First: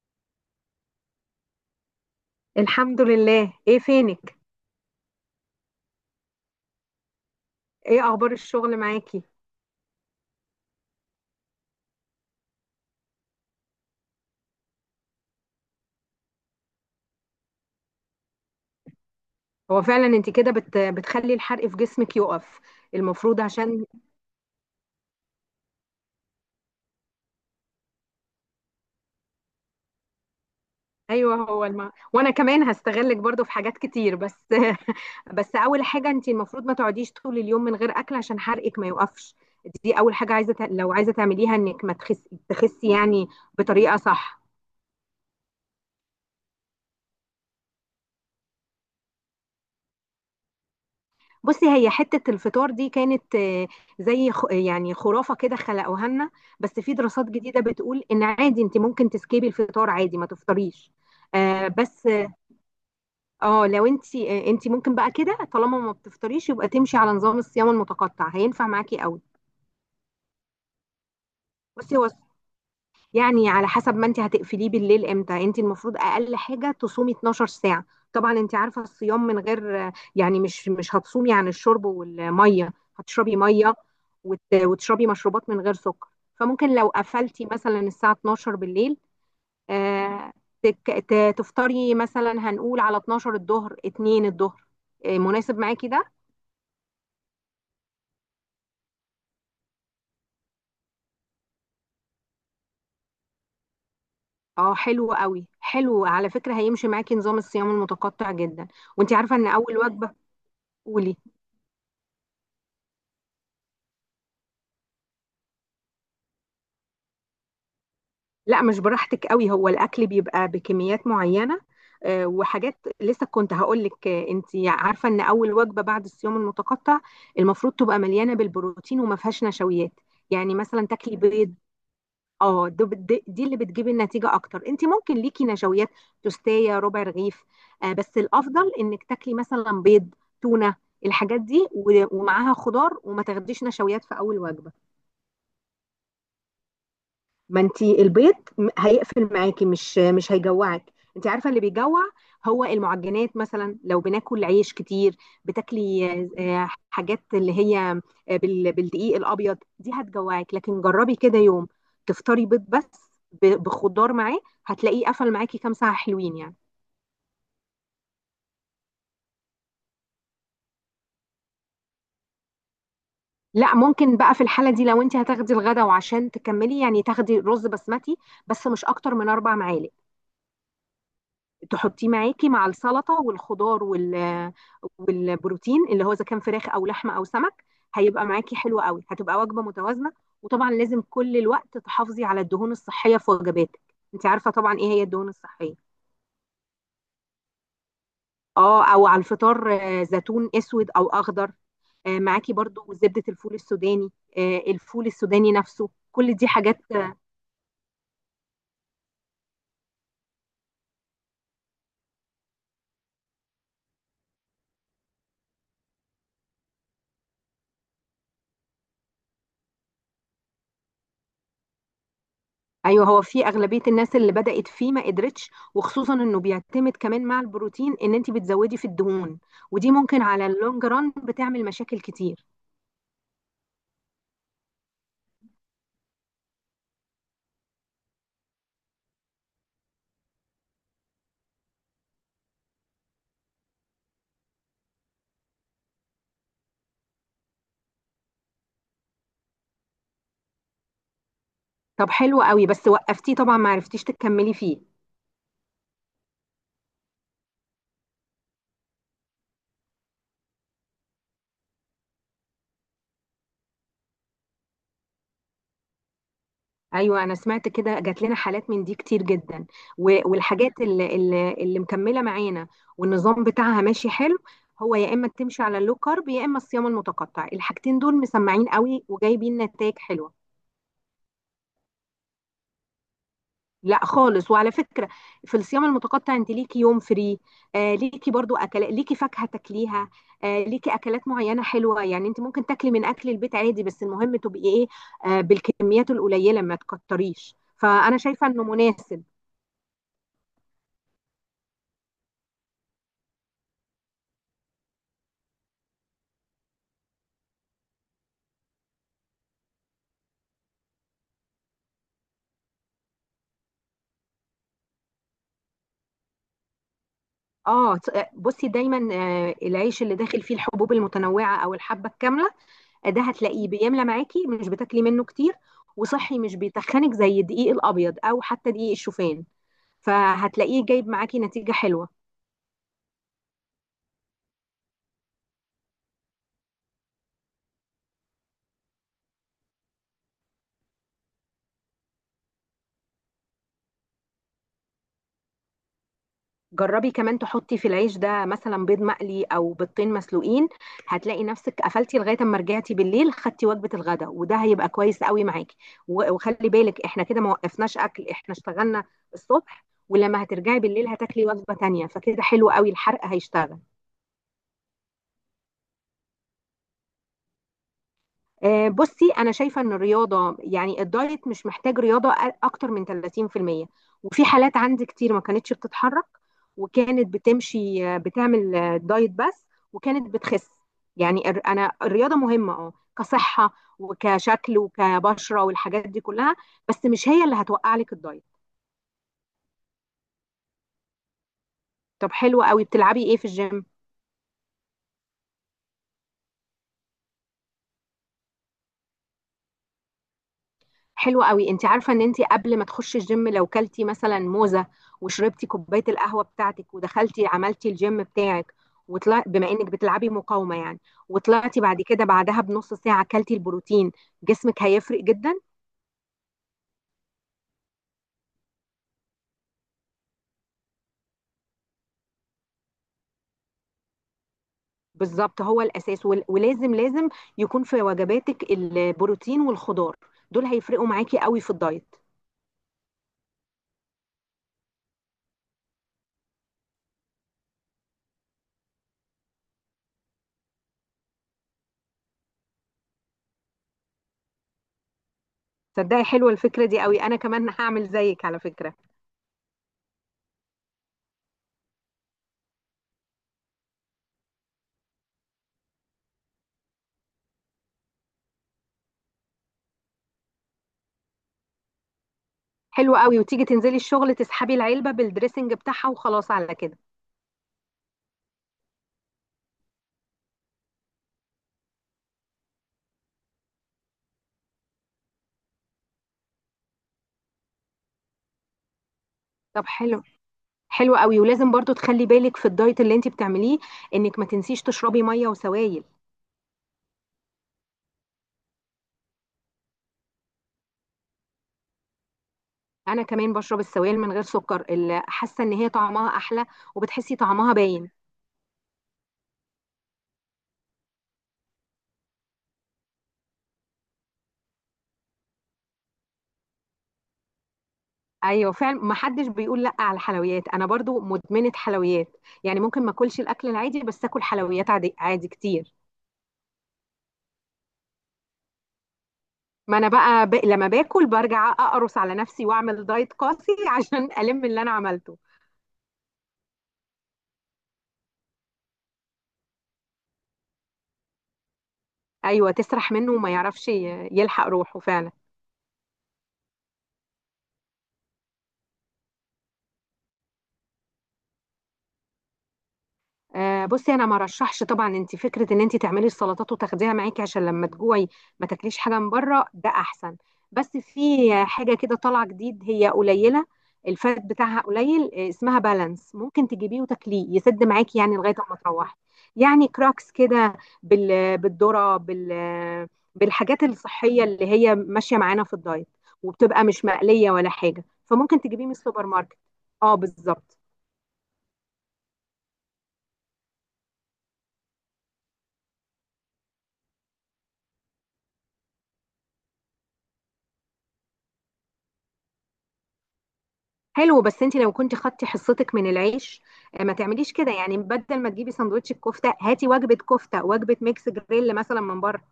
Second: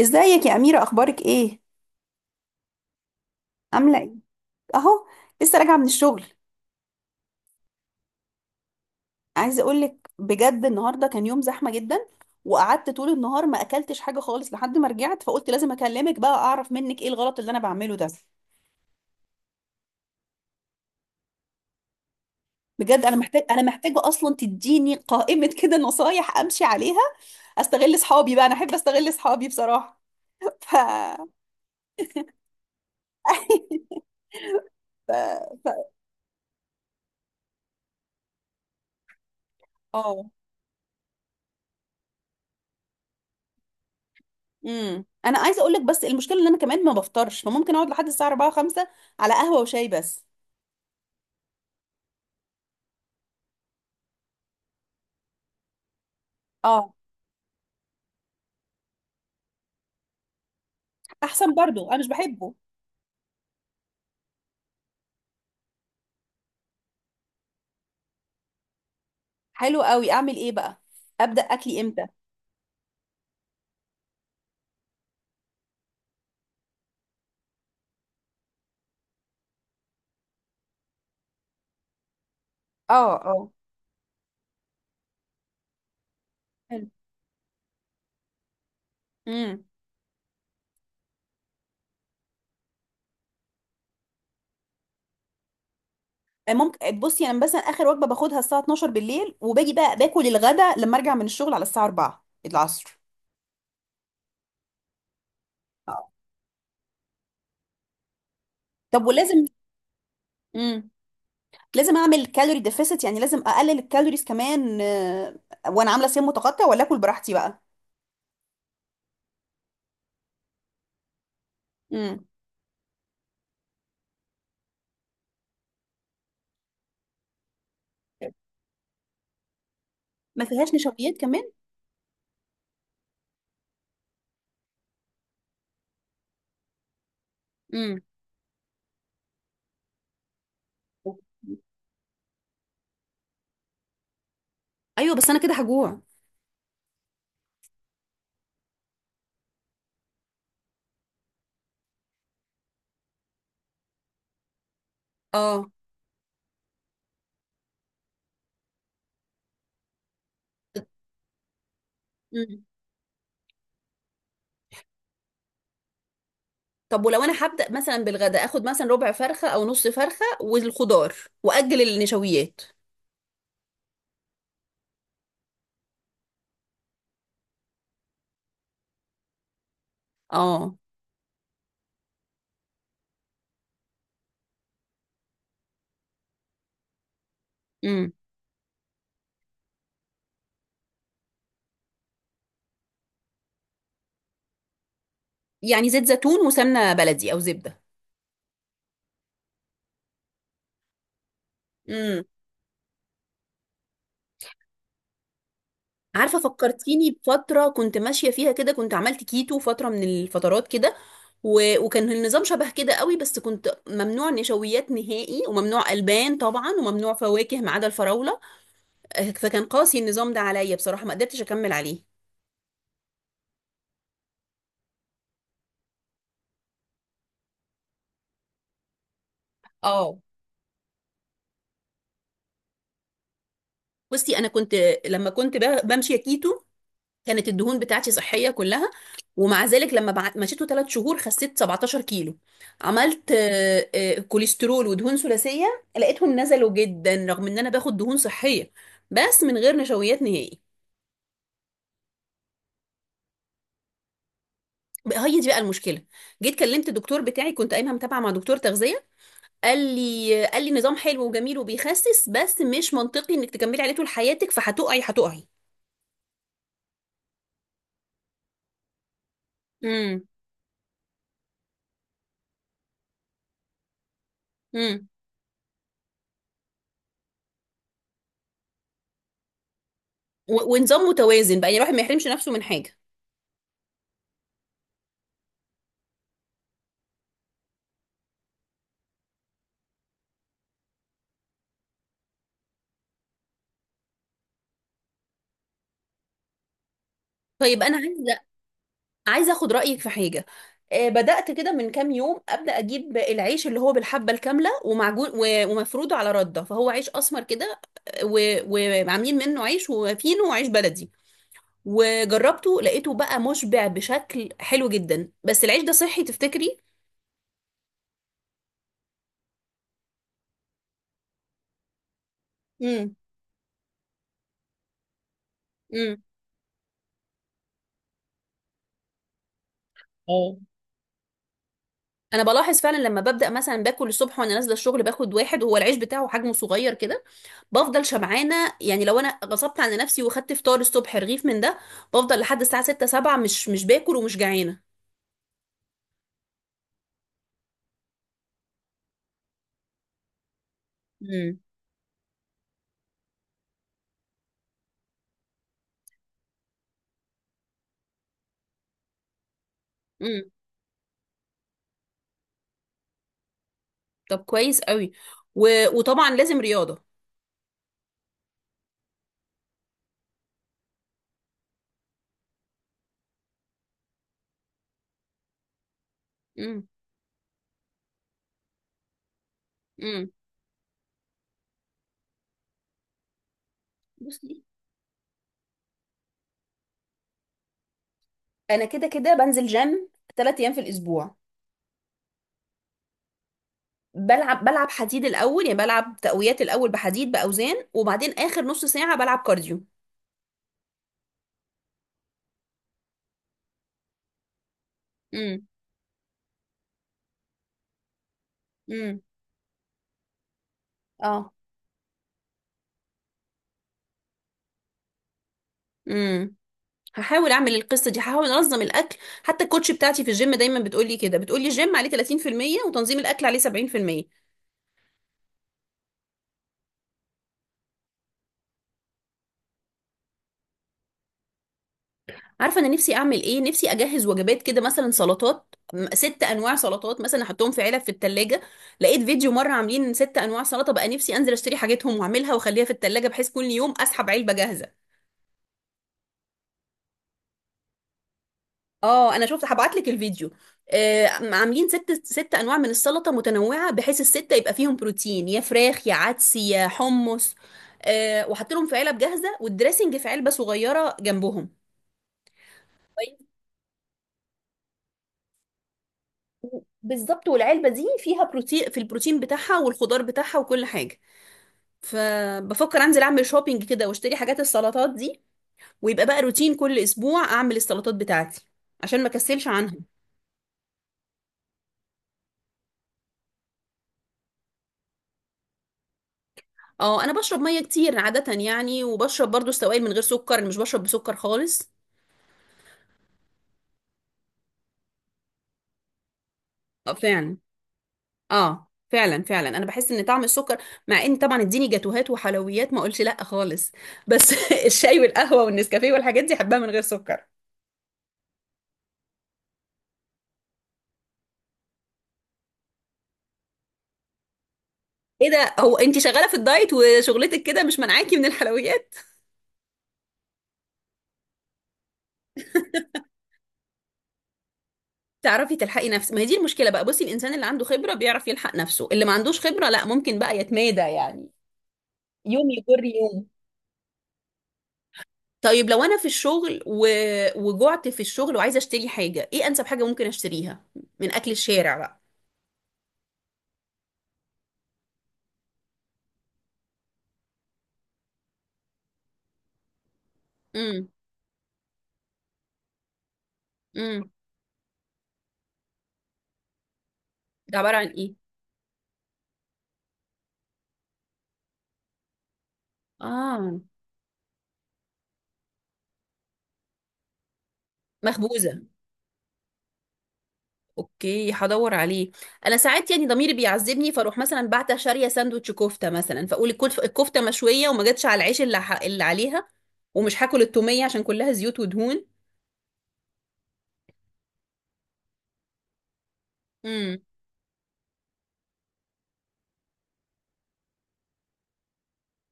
ازيك يا أميرة، أخبارك إيه؟ الحمد لله. ايه عاملة إيه؟ فينك؟ أهو لسه راجعة من الشغل. ايه اخبار الشغل معاكي؟ عايزة أقولك بجد، النهاردة كان يوم زحمة جدا. وقعدت طول النهار ما أكلتش حاجة خالص لحد ما رجعت، فقلت لازم أكلمك بقى أعرف منك إيه الغلط اللي أنا بعمله ده. هو فعلا انت كده بتخلي الحرق في جسمك يقف. بجد أنا المفروض عشان محتاجة أصلا تديني قائمة كده نصايح أمشي عليها. أستغل صحابي بقى، أنا أحب أستغل صحابي بصراحة. ف ايوه، وانا كمان هستغلك برضو في حاجات كتير، بس ف بس اول ف حاجه انت المفروض ما تقعديش طول اليوم من غير اكل عشان حرقك ما يوقفش. دي اول اه حاجه عايزه لو عايزه تعمليها انك ما تخسي يعني، بطريقه صح. انا عايزه اقول لك، بس المشكله ان انا كمان ما بفطرش، فممكن اقعد لحد الساعه 4 5 على قهوه وشاي بس. بصي، هي حتة الفطار دي كانت زي يعني خرافة كده خلقوها لنا، بس اه، في دراسات جديدة بتقول ان عادي انت ممكن تسكيبي الفطار عادي ما تفطريش. احسن برضو انا مش بس، بحبه. اه لو انت ممكن بقى كده، طالما ما بتفطريش يبقى تمشي على نظام الصيام المتقطع، هينفع معاكي قوي. حلو قوي، اعمل ايه بقى؟ ابدا اكلي بصي، امتى؟ هو يعني على حسب ما انت هتقفليه بالليل امتى. انت المفروض اقل حاجه تصومي 12 ساعه. طبعا انت عارفه الصيام، من غير يعني مش هتصومي عن الشرب والميه، اه. هتشربي اه. ميه وتشربي مشروبات من غير سكر. فممكن حلو. لو قفلتي مثلا الساعه 12 بالليل، امم. آه، تفطري مثلا. هنقول على 12 الظهر، 2 الظهر، مناسب معاكي ده؟ ممكن بصي، انا مثلا اخر وجبه باخدها الساعه 12 بالليل، وباجي بقى باكل الغدا لما ارجع من الشغل على الساعه 4 العصر. اه، حلو قوي. حلو آه. على فكره، هيمشي معاكي نظام الصيام المتقطع جدا. طب وانت عارفه ولازم، ان اول وجبه، امم، قولي. لازم اعمل كالوري ديفيسيت؟ يعني لازم اقلل الكالوريز كمان، آه، وانا عامله صيام متقطع، ولا اكل براحتي بقى؟ لا، مش براحتك قوي، هو الاكل بيبقى بكميات معينه. امم. وحاجات لسه كنت هقول لك. انت عارفه ان اول وجبه بعد الصيام المتقطع المفروض تبقى مليانه بالبروتين وما فيهاش نشويات. ما يعني فيهاش مثلا نشويات تاكلي كمان؟ بيض. دي اللي بتجيب النتيجه اكتر. انت ممكن ليكي نشويات، توستايه، ربع رغيف. امم. بس الافضل انك تاكلي مثلا بيض، تونه، الحاجات دي ومعاها خضار، وما تاخديش نشويات في اول وجبه. ايوه بس انا كده هجوع. ما انت البيض هيقفل معاكي، مش هيجوعك. انت عارفه اللي بيجوع هو المعجنات، مثلا لو بناكل عيش كتير، اه. بتاكلي حاجات اللي هي بالدقيق الابيض، دي هتجوعك. لكن جربي كده يوم تفطري بيض بس بخضار معاه، هتلاقيه قفل معاكي كام ساعه حلوين يعني. طب ولو انا هبدأ مثلا بالغدا، اخد مثلا ربع فرخة او نص فرخة والخضار، واجل النشويات. لا، ممكن بقى في الحاله دي لو انت هتاخدي الغدا، وعشان تكملي يعني تاخدي رز بسمتي، بس مش اكتر من 4 معالق، اه. تحطيه معاكي مع السلطه والخضار والبروتين اللي هو اذا كان فراخ او لحمه او سمك، امم. هيبقى معاكي حلو قوي، هتبقى وجبه متوازنه. وطبعا لازم كل الوقت تحافظي على الدهون الصحيه في وجباتك. انت عارفه طبعا ايه هي الدهون يعني الصحيه؟ زيت زيتون وسمنة بلدي او زبدة. اه، او على الفطار زيتون اسود او اخضر. امم. معاكي برضو زبده الفول السوداني. الفول السوداني نفسه، كل عارفة، دي حاجات. فكرتيني بفترة كنت ماشية فيها كده، كنت عملت كيتو فترة من الفترات كده، و... وكان النظام شبه كده قوي، بس كنت ممنوع نشويات نهائي وممنوع ألبان طبعا وممنوع فواكه ما عدا الفراولة. آه، فكان قاسي النظام ده عليا بصراحة، ما قدرتش أكمل عليه. ايوه، هو في اغلبيه الناس اللي بدات فيه ما قدرتش، وخصوصا انه بيعتمد كمان مع البروتين ان انت بتزودي في الدهون، ودي اه. ممكن على اللونج ران بتعمل مشاكل كتير. بصي انا كنت، لما كنت بمشي كيتو، كانت الدهون بتاعتي صحية كلها. ومع ذلك لما مشيته 3 شهور خسيت 17 كيلو، عملت كوليسترول ودهون ثلاثية، لقيتهم نزلوا جدا رغم ان انا باخد دهون صحية، بس من غير نشويات نهائي. طب حلو قوي، بس وقفتيه طبعا ما عرفتيش تكملي فيه. هي دي بقى المشكلة. جيت كلمت الدكتور بتاعي، كنت قايمة متابعة مع دكتور تغذية، قال لي نظام حلو وجميل وبيخسس، بس مش منطقي انك تكملي عليه طول حياتك، هتقعي. ايوه انا سمعت كده، جات لنا حالات من دي كتير جدا. امم. والحاجات اللي مكمله معانا والنظام بتاعها ماشي حلو. هو امم. يا اما تمشي على اللو كارب يا اما الصيام المتقطع، الحاجتين دول مسمعين قوي وجايبين نتائج حلوه. ونظام متوازن بقى، يعني الواحد ما يحرمش نفسه من حاجة. لا خالص. وعلى فكرة في الصيام المتقطع انت ليكي يوم فري، ليكي برضو اكلات، ليكي فاكهة تاكليها، ليكي اكلات معينة حلوة. يعني انت ممكن تاكلي من اكل البيت عادي، بس المهم تبقي ايه؟ بالكميات القليلة، ما تكتريش. طيب انا فانا شايفة انه مناسب. عايزه اخد رايك في حاجه. آه، بدات كده من كام يوم ابدا اجيب العيش اللي هو بالحبه الكامله ومعجون ومفروده على رده، فهو عيش اسمر كده، آه، وعاملين منه عيش وفينو وعيش بلدي. وجربته لقيته بقى مشبع بشكل حلو جدا، بس العيش ده صحي تفتكري؟ بصي دايما العيش اللي داخل فيه الحبوب المتنوعة او الحبة الكاملة، امم. ده هتلاقيه بيملى معاكي، مش بتاكلي منه كتير، امم. وصحي مش بيتخنك زي الدقيق الابيض او حتى دقيق الشوفان، فهتلاقيه جايب معاكي نتيجة حلوة. انا بلاحظ فعلا، لما ببدا مثلا باكل الصبح وانا نازله الشغل باخد واحد، وهو العيش بتاعه حجمه صغير كده، بفضل شبعانه. يعني لو انا غصبت على نفسي وخدت فطار الصبح رغيف من ده، بفضل لحد الساعه 6 7 مش باكل ومش جعانه. جربي كمان تحطي في العيش ده مثلا بيض مقلي او بيضتين مسلوقين، هتلاقي امم. نفسك قفلتي لغايه اما رجعتي بالليل خدتي وجبه الغداء، وده هيبقى كويس قوي معاكي. وخلي بالك احنا كده ما وقفناش اكل، احنا اشتغلنا الصبح ولما امم. هترجعي بالليل هتاكلي وجبه تانية، فكده حلو قوي الحرق هيشتغل. طب كويس قوي. و... وطبعا لازم رياضه. بصي انا شايفه ان الرياضه يعني الدايت مش محتاج رياضه اكتر من 30%. وفي حالات عندي كتير ما كانتش بتتحرك، امم. وكانت بتمشي بتعمل دايت بس، امم. وكانت بتخس. يعني انا الرياضه مهمه، اه، كصحه بصي وكشكل وكبشره والحاجات دي كلها، بس مش هي اللي هتوقع لك الدايت. انا كده كده بنزل جيم 3 ايام في الاسبوع. طب حلو قوي. بتلعبي ايه في الجيم؟ بلعب حديد الاول، يعني بلعب تقويات الاول بحديد باوزان، وبعدين اخر نص ساعه بلعب كارديو. حلوة قوي. انت عارفة ان انت قبل ما تخشي الجيم لو كلتي مثلا موزة امم. وشربتي كوباية القهوة بتاعتك ودخلتي عملتي الجيم بتاعك، امم. وطلع بما انك بتلعبي مقاومة يعني، وطلعتي بعد كده بعدها بنص ساعة كلتي البروتين، جسمك هيفرق جدا. اه، هحاول اعمل القصه دي، هحاول انظم الاكل. حتى الكوتش بتاعتي في الجيم دايما بتقولي كده، بتقولي الجيم عليه 30% وتنظيم الاكل عليه 70%. بالظبط، هو الاساس ولازم لازم يكون في وجباتك البروتين والخضار، دول هيفرقوا معاكي قوي في الدايت. عارفه انا نفسي اعمل ايه؟ نفسي اجهز وجبات كده، مثلا سلطات، ست انواع سلطات مثلا احطهم في علب في التلاجة. لقيت فيديو مره عاملين ست انواع سلطه، بقى نفسي انزل اشتري حاجتهم واعملها واخليها في التلاجة، بحيث كل يوم اسحب علبه جاهزه. تصدقي حلوة الفكرة دي قوي، انا كمان هعمل زيك على فكرة. اه انا شفت، هبعت لك الفيديو. آه عاملين ست انواع من السلطه متنوعه، بحيث السته يبقى فيهم بروتين، يا فراخ يا عدس يا حمص، آه، وحاطط لهم في علب جاهزه، والدريسنج في علبه صغيره جنبهم. حلوة قوي، كويس. وتيجي تنزلي الشغل تسحبي العلبة بالدريسنج بتاعها وخلاص على كده. بالظبط، والعلبه دي فيها بروتين، في البروتين بتاعها والخضار بتاعها وكل حاجه. فبفكر انزل اعمل شوبينج كده واشتري حاجات السلطات دي، ويبقى بقى روتين كل اسبوع اعمل السلطات بتاعتي، عشان ما كسلش طب عنها. حلو. حلو قوي، ولازم برضو تخلي بالك في الدايت اللي انت بتعمليه انك ما تنسيش تشربي ميه وسوائل. اه انا بشرب ميه كتير عاده يعني، وبشرب برضو السوائل من غير سكر، مش بشرب بسكر خالص. انا كمان بشرب السوائل من غير سكر، اللي حاسه ان هي طعمها احلى اه وبتحسي فعلا. طعمها باين. اه فعلا، انا بحس ان طعم السكر، مع ان طبعا اديني جاتوهات وحلويات ما اقولش لا خالص، بس الشاي والقهوه والنسكافيه والحاجات دي احبها من غير سكر. ايوه فعلا، ما حدش بيقول لا على الحلويات، انا برضو مدمنه حلويات. يعني ممكن ما اكلش الاكل العادي بس اكل حلويات عادي عادي ايه ده، كتير. هو انت شغاله في الدايت وشغلتك كده مش منعاكي من الحلويات؟ ما انا بقى لما باكل برجع اقرص على نفسي واعمل دايت قاسي عشان الم اللي انا عملته. تعرفي تلحقي نفسك، ما هي دي المشكله بقى. بصي، الانسان اللي عنده خبره بيعرف يلحق نفسه، اللي ما عندوش خبره لا، ممكن بقى يتمادى يعني، يوم ايوه يجر تسرح منه يوم. وما يعرفش يلحق روحه فعلا. طيب لو انا في الشغل و... وجعت في الشغل وعايزه اشتري حاجه، ايه انسب حاجه ممكن اشتريها من اكل الشارع بقى؟ بصي انا ما رشحش طبعا، انت فكره ان انت تعملي السلطات وتاخديها معاكي عشان لما تجوعي ما تاكليش حاجه من بره، ده احسن. بس امم. في حاجه كده طالعه جديد، هي قليله، امم. الفات بتاعها قليل، اسمها بالانس، ممكن تجيبيه وتاكليه ده يسد عباره عن معاكي ايه؟ يعني لغايه ما تروحي. يعني كراكس كده بالذره، اه. بالحاجات الصحيه اللي هي ماشيه معانا في الدايت، وبتبقى مش مقليه ولا حاجه، فممكن مخبوزه؟ تجيبيه من السوبر ماركت. اه بالظبط. اوكي، هدور عليه. انا ساعات يعني ضميري بيعذبني، فاروح مثلا بعت شاريه ساندوتش كفته مثلا، فاقول الكفته مشويه وما جاتش على العيش اللي عليها، ومش هاكل التوميه عشان كلها زيوت ودهون. حلو، بس انت لو كنت خدتي حصتك من العيش، ما امم. تعمليش كده يعني. بدل ما تجيبي سندوتش الكفته هاتي وجبه كفته، وجبه ميكس جريل مثلا من بره،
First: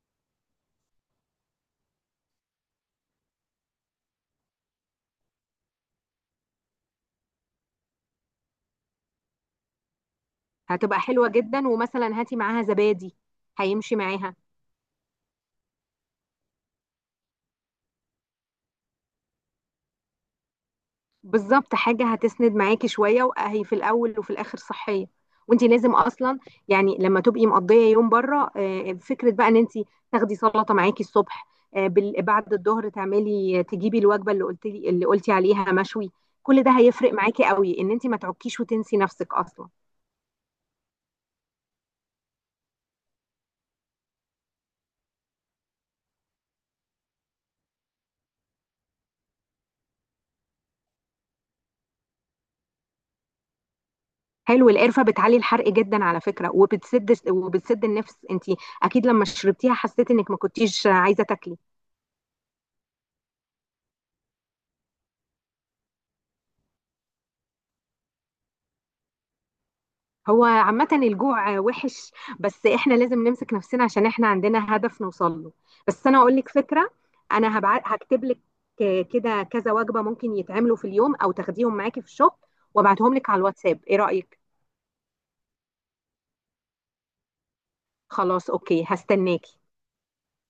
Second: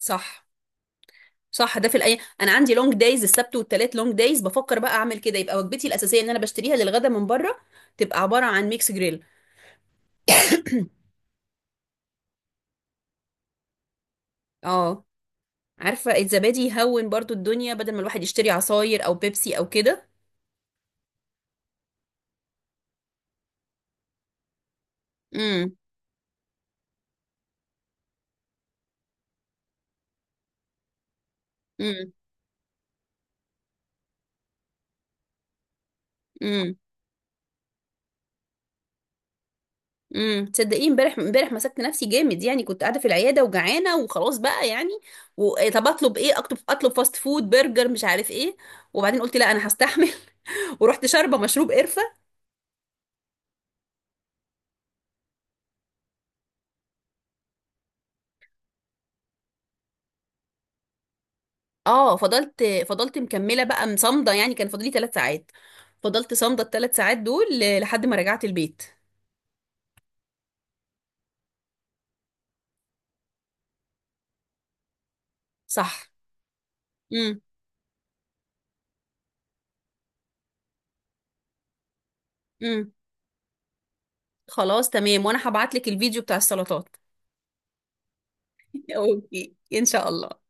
صح. صح، ده في الايام انا عندي لونج دايز، السبت والتلات لونج دايز، بفكر بقى اعمل كده، يبقى وجبتي الاساسيه ان انا بشتريها للغدا من بره، تبقى عباره عن ميكس جريل. هتبقى حلوه جدا. ومثلا هاتي معاها زبادي، هيمشي معاها. اه. عارفه الزبادي يهون برضو الدنيا، بدل ما الواحد يشتري عصاير او بيبسي او كده. بالظبط، حاجة هتسند معاكي شوية وهي في الأول وفي الآخر صحية. وانت امم. لازم اصلا يعني لما تبقي مقضيه يوم بره، فكره بقى ان انت تاخدي سلطه معاكي الصبح، امم. بعد الظهر تعملي تجيبي الوجبه اللي قلتي عليها مشوي. كل ده امم. هيفرق معاكي قوي ان انت ما تعكيش وتنسي نفسك اصلا. امم. تصدقي امبارح مسكت نفسي جامد، يعني كنت قاعده في العياده وجعانه، وخلاص بقى يعني، و... إيه، طب اطلب ايه؟ اطلب فاست فود، برجر، مش عارف ايه. وبعدين قلت لا انا هستحمل، ورحت شاربه مشروب قرفه. حلو، القرفه بتعلي الحرق جدا على فكره، وبتسد النفس. انت اكيد لما شربتيها حسيتي انك ما كنتيش عايزه تاكلي. اه فضلت، فضلت مكمله بقى مصمده، يعني كان فاضلي 3 ساعات، فضلت صامده الـ3 ساعات دول لحد ما رجعت البيت. هو عامة الجوع وحش، بس احنا لازم نمسك نفسنا عشان احنا عندنا هدف نوصل له. بس صح. انا اقول لك فكرة. امم. انا هكتب لك كده كذا وجبة ممكن يتعملوا في اليوم او تاخديهم معاكي في الشغل، امم. وابعتهم لك على الواتساب، ايه رأيك؟ خلاص تمام، وانا هبعت لك الفيديو بتاع السلطات. خلاص اوكي، اوكي هستناكي. ان شاء الله.